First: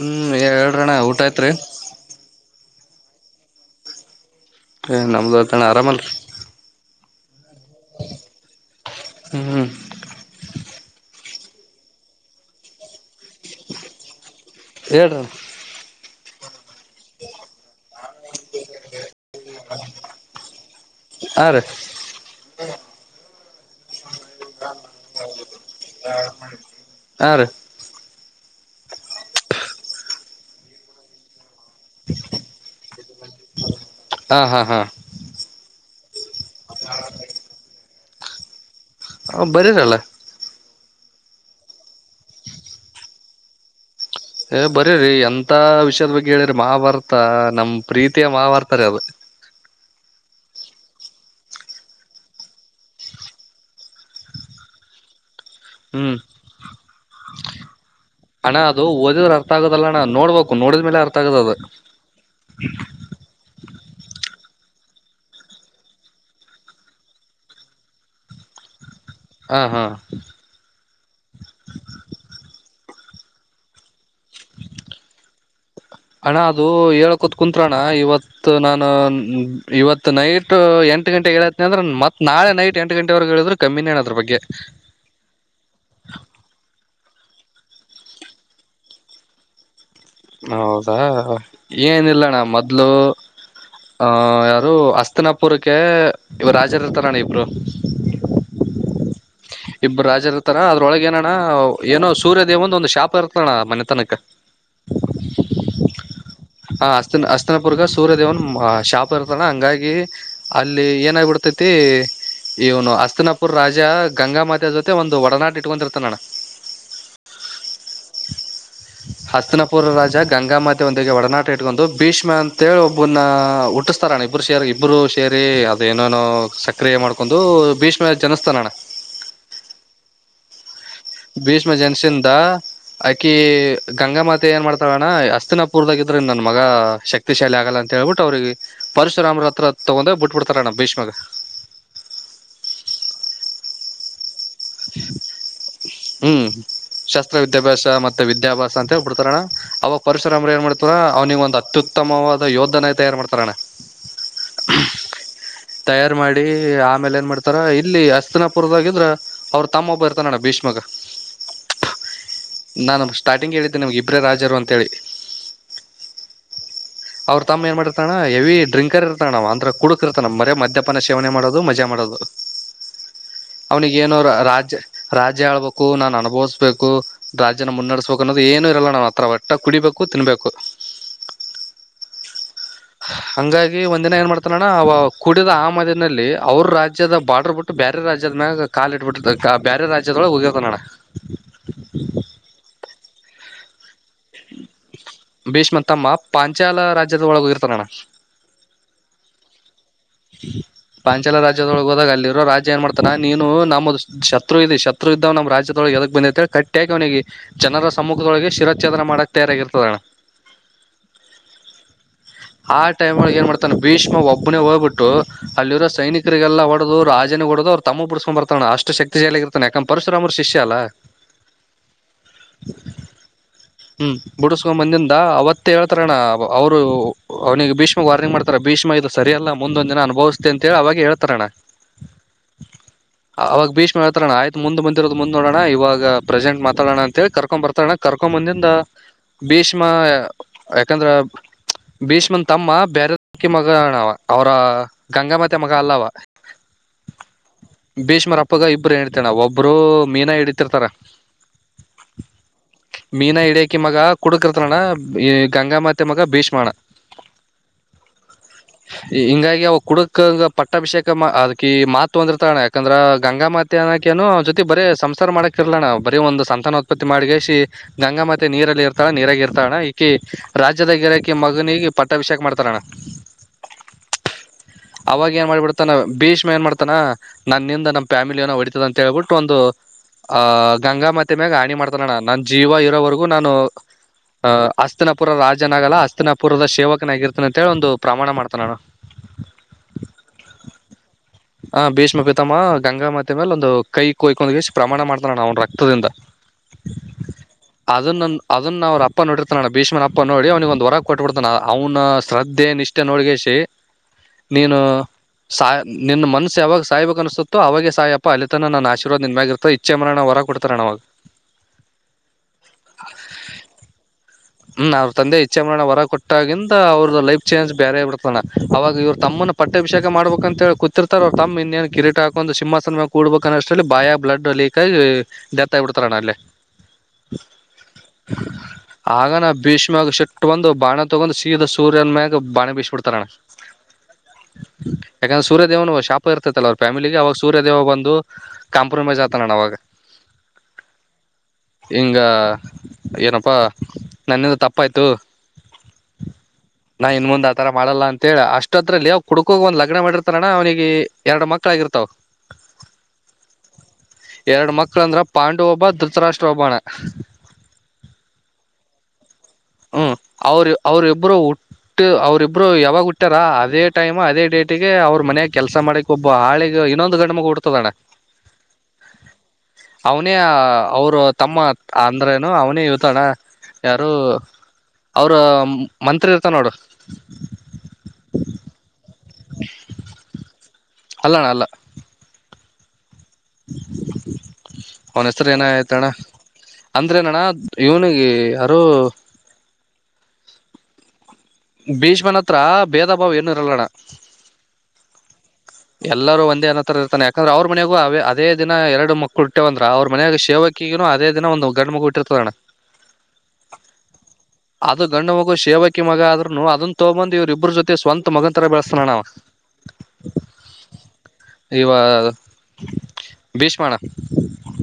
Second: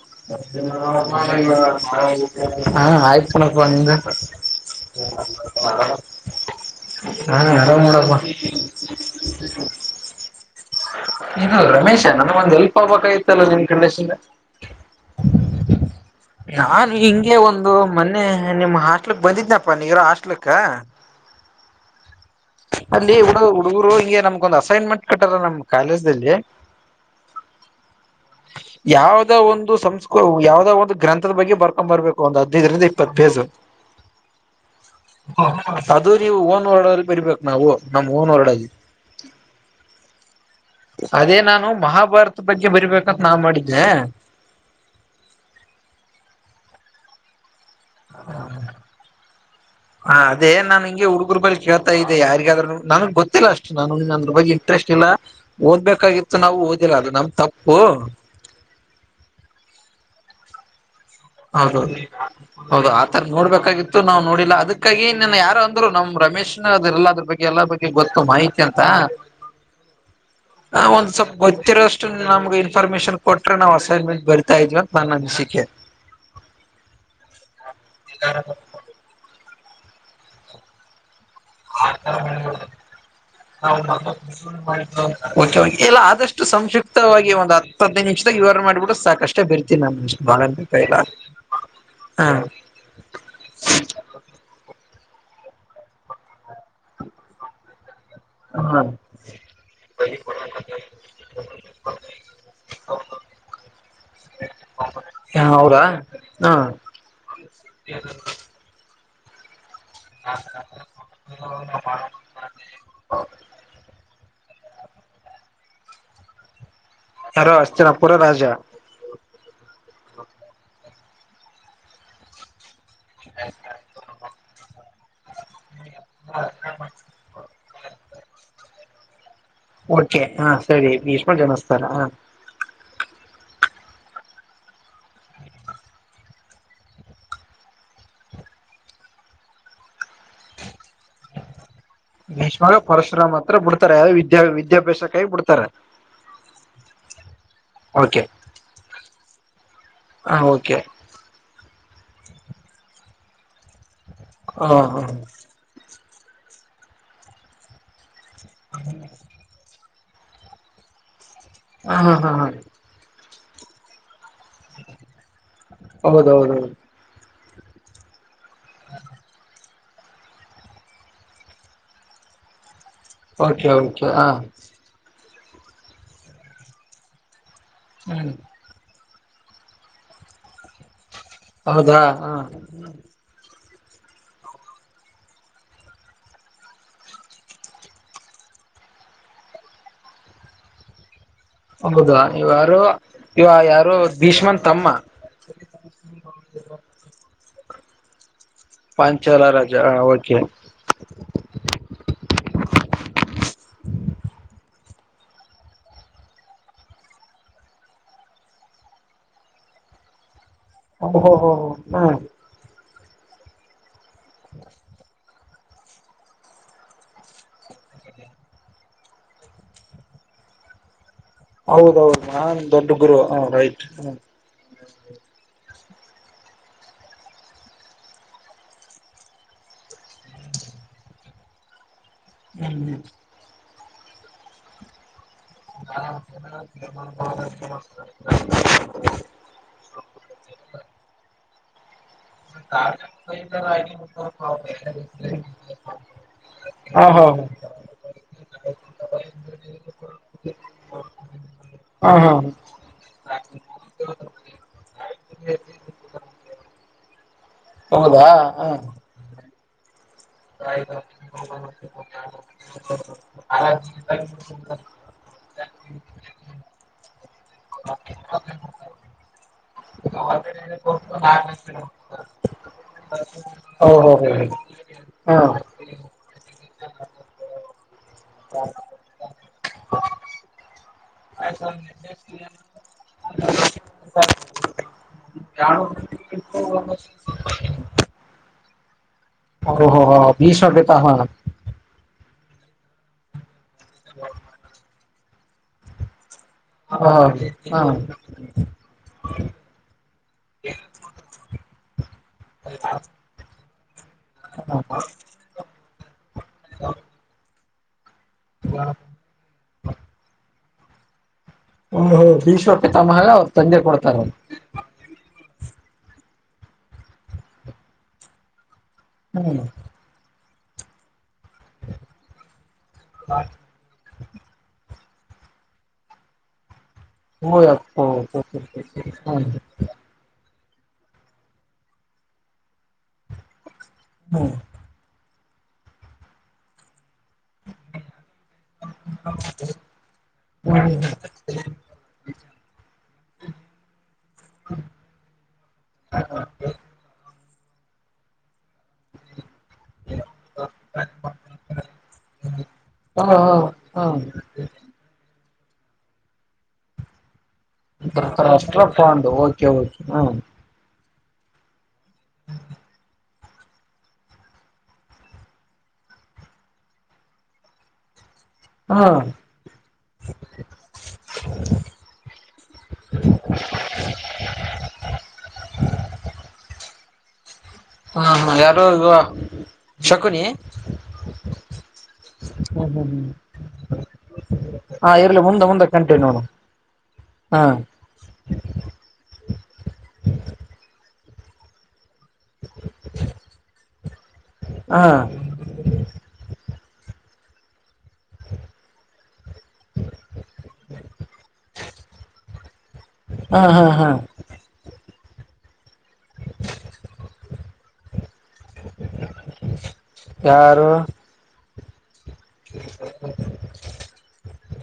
ಹ್ಮ್ ಹೇಳ್ರಣ್ಣ ಊಟ ಆಯ್ತ್ರಿ ಹಾ ಆಯ್ತುಣಪ್ಪ ನಿಂದ ನಮ್ದು ಆಯ್ತಣ್ಣ ಆರಾಮಲ್ರಿ ಹಾ ಆರಾಮ ನೊಡಪ್ಪ ಹ್ಮ್ ಹ್ಮ್ ಇನು ರಮೇಶ ನನ್ಗ ಒಂದ್ ಎಲ್ಪ್ ಆಗ್ಬೇಕ ಇತ್ತಲ್ಲ ನಿನ್ ಕಂಡೀಷನ್ ಹೇಳು [inaudible] ನಾನು ಹಿಂಗೆ ಒಂದು ಮೊನ್ನೆ ನಿಮ್ಮ ಹಾಸ್ಟ್ಲಕ್ ಬಂದಿದ್ನಪ್ಪ ನೀಗರ ಹಾಸ್ಟ್ಲಕ್ಕ ಹ ರೀ ಅಲ್ಲಿ ಹುಡು ಹುಡುಗರು ಹಿಗೆ ನಮ್ಕ್ೊಂದಂದು ಅಸೈನ್ಮೆಂಟ್ ಕಟ್ಟಲ್ಲ ನಮ ಕಾಲ ದಲ್ಲಿ ಹಾ ರೀ ಯಾವ್ದ ಒಂದು ಸಂಸ್ಕ ಯಾವ್ದ ಒಂದು ಗ್ರಂಥದ ಬಗ್ಗೆ ಬರ್ಕೊ ಬರ್ಬೇಕು ಒಂದು್ ಹದ್ದರಿಂದ ಇಪ್ಪತ್ತು ಬೇಜು [inaudible] ಹಾ ಹಾ ಹಾ ಅದು ನೀವು ಓನ್ ಹೊಡಲ್ಲಿ ಬರ್ಬೇಕು ನಾವು ನಮ್ ಓನ್ ಹೊರಡಾಗಿ ಹ ಬರ ನಳೆ ಅದೇ ನಾನು ಮಹಾಭಾರತ ಬಗ್ಗೆ ಬರಿಬೇಕಂತ ನಾ್ ಮಾಡಿದ್ದೆ ಏ ಬರೀ ಎಂತ ವಿಷಯದ ಬಗ್ಗೆ ಹೇಳಿ ಮಹಾಭಾರತಾ ನಮ್ ಪ್ರೀತಿಯ ಮಾಹಭಾರತ ರೀ ಅದ [inaudible] ಹಾ ಅದೇ ನಾನ್ ಹಂಗೆ ಹುಡುಗರು ಬಳಿ ಕೇಳ್ತಾ ಇದೆ ಯಾರಿಗಾದ್ರುೂ ನನ್ಗ್ ಗೊತ್ತಿಲ್ಲ ಅಷ್ಟು ನಾನು ಅ್ರ ಬಗ್ಗೆ ಇಂಟ್ರೆಸ್ಟ್ ಇಲ್ಲ ಹ್ಮ್ ಓದ್ಬೇಕಾಗಿತ್ತು ನಾವು ಓದಿಲ್ಲ ಅದು ನಮ್ ತಪ್ಪು ಅಣ್ಣ ಅದು ಓದಿದ್ರ ಅರ್ಥ ಆಗದಲ್ಲಣ್ಣ ನೋಡ್ಬೇಕು ನೋಡಿದ ಮೇಲೆ ಅರ್ ಹೌದೌದು ಹೌದು ಆತರ ನೋಡ್ಬೇಕಾಗಿತ್ತು ನಾವು ನೋಡಿಲ್ಲ ಅದಕ್ಕಾಗಿನ್ನ ಯಾರು ಅಂದ್ರು ನಮ್ ರಮೇಶ್ನ ಅ್ರಲ್ಲ ಅದ್ರ ಬಗ್ಗೆ ಎಲ್ಲ ಬಗ್ ಗೊತ್ತು ಮಾಹಿತಿ ಅಂತ ಹಾ ಹಾ ಹ ಒಂದ್ ಸ್ವಲ್ಪ ಗೊತ್ತಿರೋ ಅಷ್ಟು ನಮ್ಗೆ ಇನ್ಫಾರ್ಮೇಶನ್ ಕೊಟ್ರೆ ನಾವ್ ಅಸೈನ್ಮೆಂಟ್ ಬರ್ತಾ ಇದ್ವ ನಾನು ಅನ್ಸಿಕೆ ಅಣ್ಣ ಅದು ಹೇಳಕೊತ್ ಕುಂತ್ತ್ರಣ್ಣ ಇವತ್ತು ನಾನು ಇವತ್ತು ನೈಟ್ ಎಂಟು ಗಂಟೆಗೆ ಏ ಅಂದ್ರ ಮತ್ ನಳೆ ನೈಟ್ ಎಂಟ ಗಂಟೆರೆಗಗೆ ಹೇಳಿದ್ರ ಕಮ್ಮಿನೇ ಅದ್ರಗ್ಗೆ ಇಲ್ಲ ಆದಷ್ಟು ಸಂಕ್ಷಿಪ್ತವಾಗಿ ಒಂದು ಹದ್ ನಿಮಷದಾಗ ವಿವರಣೆ ಮಾಡಿಬಿಡು ಸಾಕಷ್ಟು ಅಷ್ಟೇ ಬರ್ತೀನಿ ನಾನುು ಬಾಳ ಬೇಕ ಇಲ್ಲ ಹಾ ಹಲ್ಲೋ ಆ ಯಾರು ಅಸ್ತಿನಪುರಕ್ಕೆ ಇವ್ ರಾಜರ ಇರ್ತಾರ ಇಬ್ರು ಹ್ಮ ಇಬ್ಬರು ರಾಜ ಇರ್ತಾರಾ ಅದ್ರೊಳಗ ಏನಣ್ಣ ಏನೋ ಸೂರ್ಯದೇವಂದ ಒಂದು್ ಶಾಪ ಇರ್ತಣ ಮನೆತನಕ ಹ ಅವೌದಾ ಹಾ ಹ ಅಸ್ತ ಅಸ್ತನಪುರ್ಗ ಸೂರ್ಯ ದೇವನ್ ಶಾಪ್ ಇರ್ತಾನ ಹಂಗಾಗಿ ಅಲ್ಲಿ ಏನಾಗಬಿಡ್ತೈತಿ ಇವನು ಅಸ್ತನಾಪುರ್ ರಾಜ ಗಂಗಾ ಮಾಾತ ಜೊತೆ ಒಂದು ಒಡನಾಟ ಇಟ್ಕೊಂಡಿರ್ತಾನೆ ನಾನು ಯಾರ ಅಷ್ಟತಿಿನ ಪುರ ರಾಜಾ ಹತ್ತನಪುರ ರಾಜ ಗಂಗಾಮತೆ ಒಂದಿಗೆ ಒಡನಾಟ ಇಟ್ಕೊಂಡು ಬೀಚ್್ಮ್ಯಾ ಅಂತ ಹೇಳಿ ಒಬ್ ಇನ್ನ ಹುಟ್ಟಿಸ್ತಾರಣ ಇಬ್ಬರು ಸೇರಿ ಇಬ್ಬರು ಸೇರಿ ಅದ ಏನೇನೋ ಸಕ್ರಿಯ ಮಾಡ್ಕೊಂಡು ಭೀಷ್ಮ ಜನಸ್ತಾನ ಅಣ್ಣ ಓಕೆ ಹಾ ಸರಿ ಭೀಷ್ಮ ಜನಿಸ್ತಾರ ಹ ಜೆನ್ಸಿಿಂದ ಆಕಿ ಗಂಗಾಮಾತೆ ಏನ್ ಮಾಡ್ತಾರಣ ಅಸ್ತಿನಪುರ್ದಾಗ ಇದ್ರ ನನ್ ಮಗ ಶಕ್ತಿ ದ ಶೈಲ ಆಗಲ್ಲ ಅಂತ ಹೇಳಟ್ಟ ಅವ್ರಿಗೆ ಪಶರಾಮರ ಹತ್ರ ತಗೊಂಡೋಗ್ ಬಿಟ್ಬಡ್ರಣಮ್ಮ ಭೀಷ್ಮಾಗ ಭೇಷ್ಮಾಗ ಪರಶುರಾಮ ಹತ್ರ ಬಿಡ್ತಾರೆ ಯಾವ ವಿದ್ಯಾ ವಿದ್ಯಾಭ್ಯಾಸಕಾಗಿ ಬಿಡ್ತಾರೆ ಹ್ಮ್ ಶಾಸ್ತ್ರ ವಿದ್ಯಾಭ್ಯಾಸ ಓಕೆ ಮತ್ತೆ ವಿದ್ಯಾಭ್ಯಾಸ ಅಂತ ಹೇಳ್ಬಿಡ್ತಾರ ಅಣ್ಣ ಅವಾಗ ಹ ಪರಿಸರ ಅಂಬ್ರ ಏನ್ ಓಕೆ ಮಾಡ್ತಾರ ಅವ್ನಿಗೆ ಒಂದು ಅತ್ಯುತ್ತಮವಾದ ಯೋಧನ ತಯಾರು ಮಾಡ್ತಾರ ಅಣ್ಣ ಹಾ ಹಾ ತಯಾರ್ ಮಾಡಿ ಆಮೇಲೆ ಏನ್ ಮಾಡ್ತಾರ ಇಲ್ಲಿ ಅಸ್ತಿನಪುರದಾಗಿದ್ರ ಅವ್ರ ತಮ್ಮ ಬರ್ತ ನಡ ಭೀಷ್ಮಗ ಹ ಹಾ ಹಾ ಹ ನಾನು ಸ್ಟಾರ್ಟಿಗೆ ಹೇಳಿದ್ದೀನೆ ನಿಮ್ಗೆ ಇಬ್ರ ರಾಜರು ಅಂತೇಳಿ ಹೌದೌದೌದು ಅವ್ರ ತಮ್ಮ ಏನ್ ಮಾಡಿರ್ತಣ ಹೆವಿ ಡ್ರಂಕರ್ ಇರ್ತಣ ಅವ ಅಂದ್ರ ಕುಡ ಕುೃತನ ಮರ ಮದ್ಯಪಾನ ಸೇವನೆ ಮಾಡೋದು ಮಜಾ ಮಾಡೋದು ಓಕೆ ಅವ್ನಿಗೆ ಓಕೆ ಹ ಏನೋರು ರಾಜ್ಯ ರಾಜ್ಯ ಹೇಳ್ಬೇಕು ನಾನ್ ಅನುಭವಿಸ್ಬೇಕು ರಾಜ್ಯನ ಮುನ್ನಡೆಸ್ಬೇಕು ಹ್ಮ್ ಅನ್ನೋದು ಏನು ಇಲ್ಲ ನಾನ್ ಹತ್ರ ಬರ್ ಊಟ್ಟ ಕುಡಿಬೇಕು ತಿನ್ಬೇಕು ಹೌದಾ ಹಾ ಹಂಗಾಗಿ ಒಂದಿನ ಏನ್ ಮಾಡ್ತಾನಣ್ಣ ಅವ ಕುಡಿದ ಆಮದಿನಲ್ಲಿ ಅವ್ರ ರಾಜ್ಯದ ಬಾರ್ಡರ್ ಬಿಟ್ಟ ಬೇರೆ ರಾಜ್ಯದನಾಗ ಕಾಲ ಇಟ್ಬಿಟ್ಟ ಬೇರೆ ರಾಜ್ಯದೊಳ ಹೋಗಿರ್ತ ನಡ ಹೌದ ಇವ ಯಾರು ಇವ ಯಾರು ದುಶ್ಮನ್ ತಮ್ಮ ಭೀಷ್ಮ ತಮ್ಮ ಪಾಂಚಾಲ ರಾಜ್ಯದ ಒಳಗ ಇರ್ತಾನ ನಣ್ಣ ಪಾಂಚಾಲ ರಾಜ ಓಕೆ ಪಾಂಚಾಲ ರಾಜ್ಯದೊಳಗೆ ಹೋದಾಗ ಅಲ್ಲಿರೋ ರಾಜ್ಯ ಏನ್ ಮಾಡ್ತಾನ ನೀನು ನಮದು ಶತ್ರು ಇ ಶತ್ರು ಇದ್ದಾವ ನಮ್ಮ ರಾಜ್ಯದೊಳಗೆದ ಬಂದ ಅಂತೇಳ ಕಟ್ಟಿಯಾಗಿ ಅವನಿಗೆ ಜನರ ಸಮ್ಮುಖದೊಳಗೆ ಶಿರಾಚ್ಛೇದನ ಮಾಡಕಕ್ ತಯಾರಾಗಿರ್ತದಣ ಓ ಹೋ ಹ ಹ ಹ್ಮ ಆ ಟೈಮ್ಲ್ ಏನ್ ಮಾಡತಾನ ಭೀಷ್ಮ ಒಬ್ನೇ ಹೋಗ್ಬಟ್ಟು ಅಲ್ಲಿರೋ ಸೈನಿಕರಿಗೆಲ್ಲ ಹೊಡೆಡದು ರಾಜನ ಹೊಡದು ಅವ್ರು ತಮ್ಮ ಬಿಡ್ಸ್ಕೊಂಡ್ ಬರ್ತಾನಣ ಅಷ್ಟು ಶಕ್ತಿ ಇರ್ತೆ ಅಕ ಪರಶರಾಮ್ ಶಿಷ್ಯ ಅಲ್ಲ ಹೌದೌದು ನಾನ್ ದೊಡ್ಡ ಗುರು ಹ ರೈಟ್ ಹ ಬುಡಸ್ಕೊ ಬಂದಿಂದ ಅವತ್ತೇ ಹೇಳ್ತಾರ ಅಣ್ಣ ಅವರು ಅವನಿಗೆ ಭೀಷ್ಮಕ್ ವಾರ್ನಿಂಗ್ ಮಾಡ್ತಾರ ಭೀಷ್ಮ ಇದು ಸರಿಯಲ್ಲ ಮುಂದೊಂದ್ ದಿನ ಅನುಭವಿಸತೆ ಅಂತೇಳಿ ಅವಾಗ ಹೇಳ್ತಾರಣ್ಣ ಹ್ಮ್ ಅವಾಗ ಭೀಷ್ಮೆ ಹತ್ರಣ ಆಯತು ಮುಂದ್ ಬಂದಿರೋದ ಮು ನೋಡೋಣ ಇವಾಗ ಪ್ರೆಸೆಂಟ್ ಮಾತಾಡೋಣ ಅಂತೇಳಿ ಕರ್ಕೊ ಬರ್ತಾಣ ಕರ್ಕೊ ಹಾ ಬಂದಿಂದ ಭೀಷ್ಮ ಯಾಕಂದ್ರ ಭೀಷ್ಮನ ತಮ್ಮ ಬೇರೆಕಿ ಮಗಣವ ಅವ್ರ ಗಂಗಮತೆ ಮಗ ಅಲ್ಲವ ಹಾ ಹಾ ಭೀಷ್ಮರ ಅಪ್ಪಗ ಇಬ್ಬರು ಹಳ್ತೇಣ ಒಬ್ರು ಮೀನಾ ಹಿಡತಿರ್ತಾರ ಹಾ ಹಾ ಹ ಮೀನಾ ಹಿಡಿಯಕಿ ಮಗ ಕುಡಕರ್ತಣ್ಣ ಈ ಗಂಗಾಮತೆ ಮಗ ಭೀಷ್ಮಾಣ ಹೌದಾ ಹ ಹಿಂಗಾಗಿ ಅವ ಕುಡ ಪಟ್ಟಾಭಿಷೇಕ ಅದ್ಕ ಮಾತು ಒಂದಿರ್ತಣ ಯಾಕಂದ್ರ ಗಂಗಾ ಮಾತ ಅನ್ನಕ ಏನು ಜೊತಿ ಬರೇ ಸಂಸಾರ ಮಾಡಕ್ ರ್ಲ ನಾ ಬರೀ ಒಂದು ಸಂತಾನ ಉತ್ಪತ್ತಿ ಮಾಡಿ ಶಿ ಗಂಗಾ ಮತ್ತೆ ನೀರಲ್ಲಿ ಇರ ನೀರಾಗಾಗಿ ಇರ್ತ ಅಣ್ಣ ಈಕಿ ರಾಜ್ಯದ ಗಿರಕಿ ಮಗನಿಗೆ ಪಟ್ಟಭಿಷೇಕ್ ಮಾಡ್ತಾರ ಅಣ್ಣ ಹ ಹೌ ಹ ಅವಾಗ ಏನ್ ಮಾಡ್ಬಿಡ್ತಾನ ಭೀಷ್ಮ ಏನ್ ಮಾಡ್ತಾನ ನನ್ನ ನಿಂದ ಫ್ಯಾಮಿಲಿಯ ನ ಹೊಡಿತದ ಅಂತ ಹೇಳ್ಬಿಟ್ಟು ಒಂದು ಆಹ ಗಂಗಾ ಮತ್ತೆ ಮ್ಯಾಗ ಹಣಿ ಮಾಡ್ತಾನಣ್ಣ ನಾನನ್ ಜೀವ ಇರೋವರೆಗೂ ನಾನು ಅಹ್ ಅಸ್ತನಪುರ ರಾಜನಾಗಲ್ಲಾ ಅಸ್ತನಪುರದ ಸೇವಕನಾಗಿರ್ತನ ಅಂತೇಳಿ ಒಂದು ಪ್ರಮಾಣ ಮಾಡ್ತಾನು ಓ ಹೋ ಹ ಬಿ ಸವಟತ ಹ ಹ ಭೀಷ್ಮ ಪ್ರಿತಮ್ಮ ಗಂಗಾಾಮತಿ ಮೇಲೆ ಒಂದು ಕೈ ಕೊಯ್ಕೊಂದ್ಷ್ಟ ಪ್ರಮಾಣ ಮಾಡ್ತಾನಳ ನ ಅವನ್ ರಕ್ತದಿಂದ ಹ ಅದನ್ನ ಅದನ್ನ ಅವರು ಅಪ್ಪ ನೋಡಿರ್ತಾನ ಭೀಷ್ಮನ್ ಅಪ್ಪ ನೋಡಿ ಅವನಿಗೆ ಒಂದಂದು ಹೊರ ಕೊಟ್ಟಟ್ಬಿಡ್ತಾನ ಅವನ ಶ್ರದ್ಧೆ ನೋಡ್ಗೆ ನೀನು ಸ ನಿನ್ನ ಮನಸು ಯಾವಾಗ ಸಾಯಬೇಕ ಅನಸುತ್ತೋ ಅವಾಗ ಸಹ ಪ ಅಲ್ಲಿ ತನ ನ ಆಶೀರ್ದ ನಿನ್ ಇತ ಇಛೆ ಮರಣಣ ಹೊರ ಕೊಡ್ತಾರೆಣ ಅವಾಗ ಹ ಈೀಶ್ವ ಪಿತಾಮಹ ಅವ್ರು ತಂದೆ ಕೊಡ್ತಾರೆರು ಹ್ಮ ಅವ್ರ ತಂದೆ ಇಚ್ ಮರಣ ಹೊರ ಕೊಟ್ಟಾಗಿಂದ ಅವ್ರದ ಲೈಫ ಚೇಂಜ್ ಬೇರೆ ಬರ್ತಾನ ಅವಾಗ ಇವ್ರು ತಮ್ಮನ್ನು ಹ್ಮ್ ಪಟ್ಟೆಭಿಷೇಕ ಮಾಡ್ಬೇಕಕ್ ಅಂತ ಹೇಳಿ ಕತಿರ್ತಾರ ಅವ ತಮ್ಮ ಇನ್ನೇ ಕಿಟ ಹಾಕು ಸಿಂಹ ಸಿನಮ ಕೂಡಬೇಕಕ್ ಅಷ್ಟ ಸಲಿ ಬಾಯ ಬ್ಲಡ್ ಲೀಕಾಗಿ ಡೆತ್ ಆಗಿಬಿಡ್ತಾರಣ್ಣ ಅಲ್ಲಿ ಹ ಅಪ್ಪ ಆಗನ ಭೀಷ್ಮಾಗ ಸಿಟ್ಟ ಬಂದು ಬಾಣ ತೊಗೊಂಡ್ ಸೀದ ಸೂರ್ಯನ್ ಮ್ಯಾಗ ಬಾಣ ಬೀಸಬ ಬಿಡ್ತಾರಣ್ಣ ಹ್ಮ ಯಾಕಂದ್ರೆ ಸೂರ್ಯದೇವನು ಶಾಪ ಇರ್ತೈತ್ತಲ್ಲ ಅವರು ಫ್ಯಾಮಿಲಿಗೆ ಅವಾಗ ಸೂರ್ಯದೇವ ಬಂದು ಕಾಂಪ್ರಮೈಸ್ ಆಗ್ತಾನಣ ಅವಾಗ ಹ್ಮ್ ಹಿಂಗ ಏನಪ್ಪಾ ನನ್ನದು ತಪ್ಪ ಆಯ್ತು ನಾ ಇನ್ ಮುಂದ್ ಆ ತರ ಮಾಡಲ್ಲ ಅಂತ ಹೇಳ ಅಷ್ಟದ್ರಲ್ಲಿ ಯ ಅವ್ ಕುಡ್ಕೋಗ ಒಂದ್ ಲಕ್ಷ ಕ ಮಾಡಿರ್ತಾರಣ ಅವನಿಗೆ ಎರಡು ಮಕ್ಕಳ ಆಗಿರ್ತಾವ ಹಾ ಹಾ ಎರಡು ಮಕ್ಳ ಅಂದ್ರ ಪಾಂಡು ಹಬ್ಬ ಧೃತರಾಷ್ಟ್ರ ಹಬ್ಬಣ್ಣ ರ್ ಅಷ್ಟ ಕೊಂಡು ಓಕೆ ಓಕೆ ಹ್ಮ ಅವರು ಅವರಿ ಇಬ್ಬರು ಹುಟ್ಟು ಅವರಿಬ್ರು ಯಾವಾಗ ಹುಟ್ಟ ಇಟ್ಟರ ಅದ ಟೈಮ ಅದೇ ಡೇಟಿಗೆ ಅವ್ರರು ಮನ್ಯ ಕೆಲಸ ಮಾಡಕ್ ಒಬ್ಬ ಹಳಿಗೆ ಇನ್ನೊಂದು ಗಂಡ ಮಗ ಹೊಡ್ತದಣ್ಣ ಹಾ ಅವನೇ ಅವರು ತಮ್ಮ ಅಂದ್ರೇನು ಅವನೇ ಇವತಣ ಯಾರು ಅವ್ರ ಮಂತ್ರಿ ಇರ್ತ ನೋಡು ಹಾ ಯಾರು ಈ ಶಕುನಿ ಅಲ್ಲಣ್ಣ ಅಲ್ಲ ಹ್ಮ ಹ್ಮ್ ಹ್ಮ್ ಹಾ ಅವನ ಇರ್ಲಿ ಹೆಸರು ಏನ ಮುಂದೆ ಮುಂದೆ ಐತಣ್ಣ ಕಂಟೆ ನೋಡು ಅಂದ್ರೇನಣ್ಣ ಹಾ ಇವನಿಗೆ ಯಾರು ಭೀಷ್ಮನ್ ಹತ್ರ ಭೇದ ಭಾವ ಏನು ಇರಲ್ಲಣ್ಣ ಹಾ ಎಲ್ಲರೂ ಒಂದೇಏನತರ ಇರ್ತಾನ ಯಕ್ರ ಅವ್ರ ಮನೆಗೂ ಅವ ಅದೇ ದಿನ ಎರಡು ಮಕ್ಕಳು ಇಟ್ಟೆವಂದ್ರೆ ಅವ್ರ ಮನೆಯಾಗ ಶೇವಕ್ಕಗೂ ಅದೇ ದಿನ ಒಂದು ಗಂಡು ಮಗು ಇಟ್ಟರ್ತದಣ್ಣ ಹ ಅದು ಗಂಡು ಮಗು ಶೇವಕ್ಕಿ ಮಗ ಆದ ಅದನ್ನ ತಗೊಂದ್ ಇವ್ರ ಇಬ್ಬ್ರ ಜೊತೆ ಸ್ವಂತ ಮಗನ ತರ ಬೆಳಸ್ತಾನ ನಾವ ಯಾರು ಇವ ಭೀಷ್ಮಣ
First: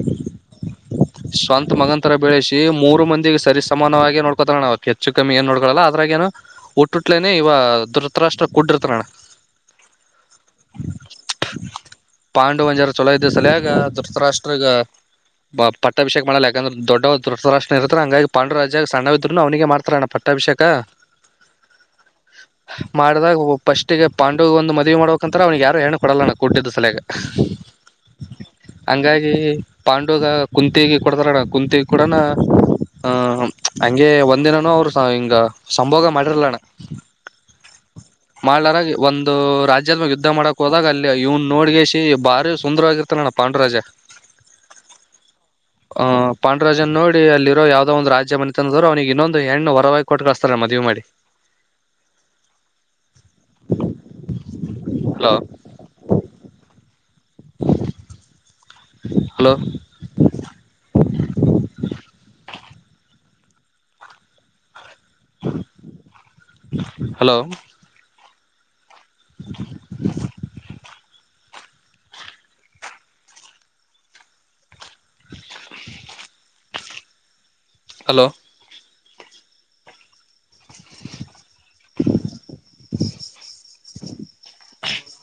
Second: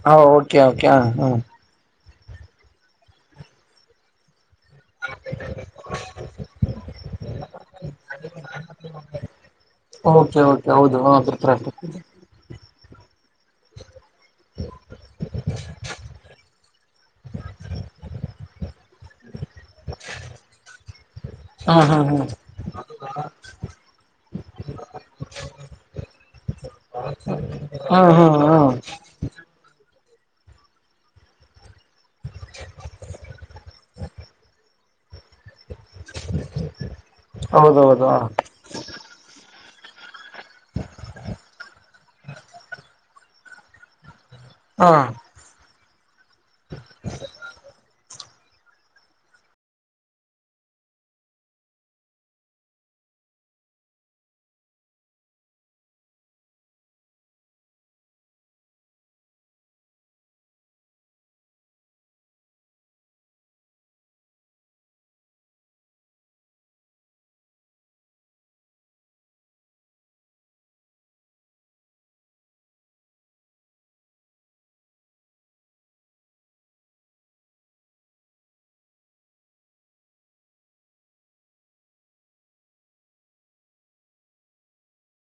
ಹ ಓಕೆ ಓಕೆ ಹ ಹಾ ಮ ಮಗನ ತರ ಬೆಳಸಿ ಮೂರು ಮಂದಿಿಗೆ ಸರಿಸಾನವಾಗಿ ನೋಡ್ಕೋತಾರ ನಾವು ಹೆಚ್ಚ ಕಮಿ ಏ ನೋಡ್ಕೋಲ್ಲ ಅದ್ರಾಗ ಏನು ಹುಟ್ಟುಟ್ಲೇನೆ ಇವ ದುೃತ ರಾಷ್ಟ್ರ ಓಕೆ ಓಕೆ ಹೌದು [unintelligible] ಪಾಂಡುವಂಜಾರ ಚೊಲೋ ಇದ್ದ ಸಲಯಗ ದೃತ್ ರಾಷ್ಟ್ರಗ್ ಬ ಪಟ್ಟ ಅಭಿಷೇಕ ಮಾಡಲ್ಲ ಯಾಕಂದ್ರೆ ದೊಡ್ಡವ ದೃತ್ ರಾಷ್ಟ್ರ ಇರುತನ ಹಂಗಾಗಿ ಪಾಂಡು ರಾಜಾಗ ಸಣ್ಣವ ಇದ್ರುನು ಅವನಿಗೆ ಮಾಡ್ತಾರೆಣ್ಣ ಪ ಅಟ್ಟವಶ್ಯಕ ಹಾ ಹಾ ಹಾ ಮಾಡಿದಾಗ ಫಸ್ಟಿಗೆ ಪಾಂಡು ಒಂದು ಮದುವಿ ಮಾಡೋಕಂತ್ರ ಅವನಿಗೆ ಯಾರು ಹೆಣ್ಣ ಕೊಡಲ್ಲಣ್ಣ ಕುಟ್ಟಿದ್ದ ಸಲಾಗಿ ಹಾ ಹಾ ಹಾ ಹಂಗಾಗಿ ಪಾಂಡುಗ ಕುಂತಿಗೆ ಕೊಡ್ತಾರಣ ಕುಂತಿ ಕೊಡಣ್ಣ ಹ ಹಂಗೆ ಒಂದಿನಾನೂ ಅವರು ಸ ಹಿಂಗ ಸಂಭೋಗ ಮಾಡೆರಲ್ಲಣ ಹೌದೌದು ಮಾಡ್ಲಾರ ಒಂದು ರಾಜ್ಯದ ಮಾಗ ಯುದ್ಧ ಮಾಡಕ್ ಹೋದಾಗ ಅಲ್ಲಿ ಇವ್ ನೋಡಗಸಿ ಬಾರಿ ಸುಂದರವಾಗಿರ್ತಾನ ಅಣ್ಣ ಪಾಂಡುರಾಜ ಹಾ ಹ ಪಾಂಡರಾಜನ್ ನೋಡಿ ಅಲ್ಲಿರೋ ಯಾವ್ದೋ ಒಂದ್ ರಾಜ್ಯ ಬಂದ ದ್ರು ಅವನಿಗೆ ಇನ್ನೊಂದು ಹೆಣ್ಣು ಹೊರವಾಗಿ ಕೊಟ್ಟು ಕಳಸ್ತಾರೆ ಮದಿವಿ ಮಾಡಿ ಹಲೋ ಹಲೋ ಹಲೋ ಹಲೋ ಹ್ಮ್ [unintelligible]